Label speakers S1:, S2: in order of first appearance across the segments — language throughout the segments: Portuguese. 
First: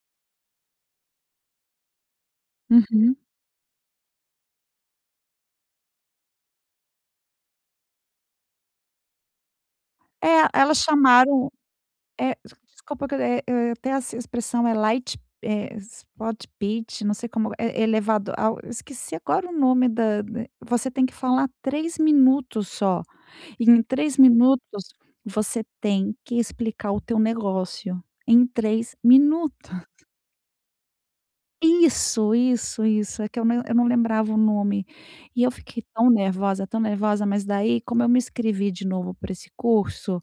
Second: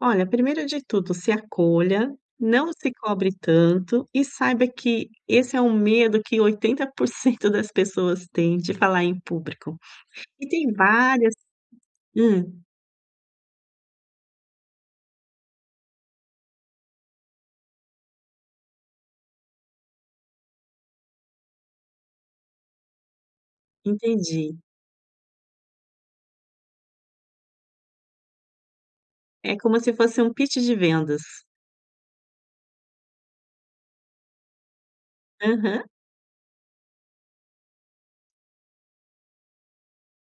S1: Olha, primeiro de tudo, se acolha, não se
S2: Uhum.
S1: cobre tanto e saiba que esse é um medo que 80% das pessoas têm de falar em público. E
S2: É,
S1: tem
S2: elas
S1: várias
S2: chamaram, eh, des
S1: hum.
S2: desculpa que eu, eh eh, eu até essa expressão é light, eh, spot pit não sei como eh, é elevado ao esqueci agora o nome da eh, você tem que falar 3 minutos só e em 3
S1: Entendi.
S2: minutos você tem que explicar o teu negócio. Em 3
S1: É,
S2: minutos.
S1: como se fosse um pitch de vendas.
S2: Isso, isso, isso. É que eu não eu não lembrava o nome e eu fiquei
S1: Aham.
S2: tão nervosa, tão nervosa, mas daí como eu me inscrevi de novo para esse curso,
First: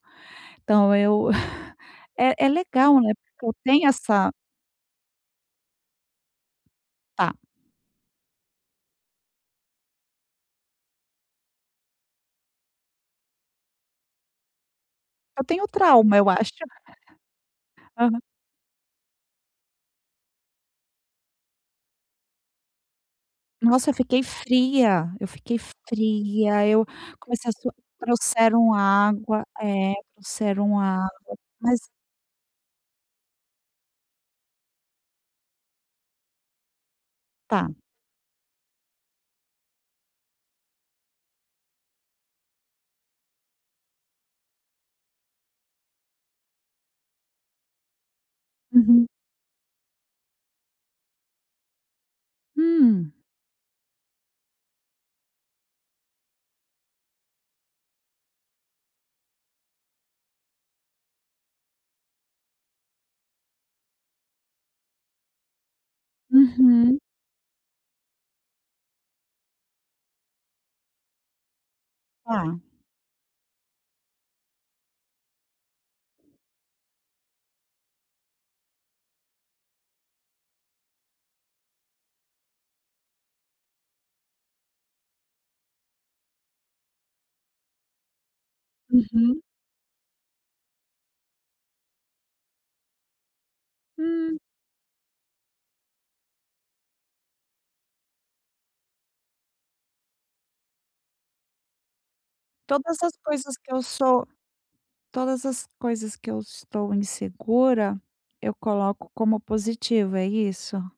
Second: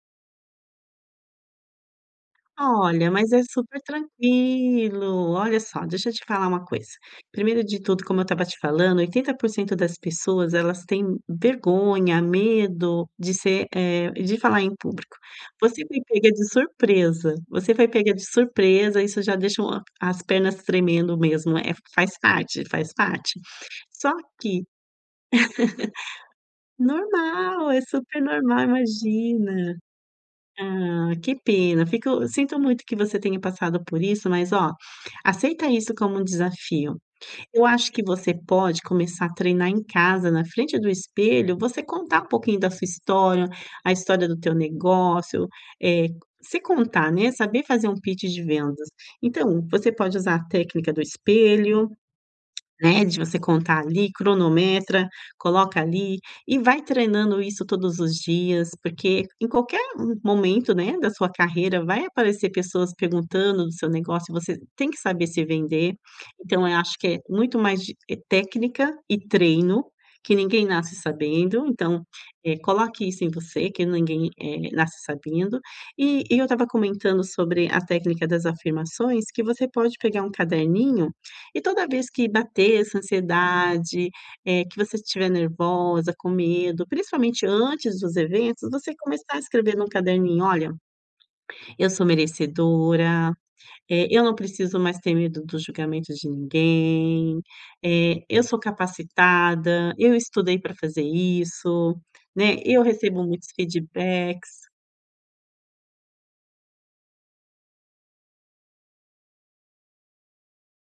S2: então eu, é é legal,
S1: Olha,
S2: né,
S1: mas é
S2: porque eu
S1: super
S2: tenho essa
S1: tranquilo. Olha só, deixa eu te falar uma coisa.
S2: Tá.
S1: Primeiro de tudo, como eu estava te falando, 80% das pessoas elas têm vergonha, medo de ser, eh, de falar em público.
S2: Eu tenho
S1: Você foi
S2: trauma, eu
S1: pega de
S2: acho.
S1: surpresa, você foi pega
S2: Aham
S1: de surpresa, isso já deixa, ah, as pernas tremendo mesmo, é, faz parte, faz parte.
S2: Nossa, eu
S1: Só
S2: fiquei
S1: que
S2: fria. Eu fiquei fria, eu comecei a
S1: normal,
S2: suar
S1: é super normal,
S2: trouxeram água
S1: imagina.
S2: é, trouxeram água,
S1: Ah, que
S2: mas
S1: pena, fico, sinto muito que você tenha passado por isso, mas ó, aceita isso como um desafio. Eu
S2: Tá.
S1: acho que você pode começar a treinar em casa, na frente do espelho, você contar um pouquinho da sua história, a história do teu negócio, eh, se contar, né, saber fazer um pitch de vendas.
S2: Uhum.
S1: Então você pode usar a técnica do espelho, né,
S2: Hum.
S1: de você contar ali, cronometra, coloca ali e vai treinando isso todos os dias, porque em qualquer momento, né, da sua carreira vai aparecer pessoas perguntando do seu negócio e você tem que saber se vender. Então eu acho
S2: Uhum.
S1: que é muito mais de, eh, técnica e treino, que ninguém nasce sabendo, então,
S2: Tá.
S1: eh, coloque isso em você, que ninguém, eh, nasce sabendo, eh, e eu estava comentando sobre a técnica das afirmações, que você pode pegar um caderninho e toda vez que bater essa ansiedade, eh, que você estiver nervosa, com medo, principalmente antes dos eventos, você começar a
S2: Uhum.
S1: escrever num caderninho: "Olha, eu sou merecedora, eh, eu não
S2: Hum.
S1: preciso mais ter medo do julgamento de ninguém, eh, eu sou capacitada, eu estudei para fazer isso, né, eu
S2: Todas as
S1: recebo muitos
S2: coisas que eu sou
S1: feedbacks".
S2: todas as coisas que eu estou insegura, eu coloco como positivo, é isso?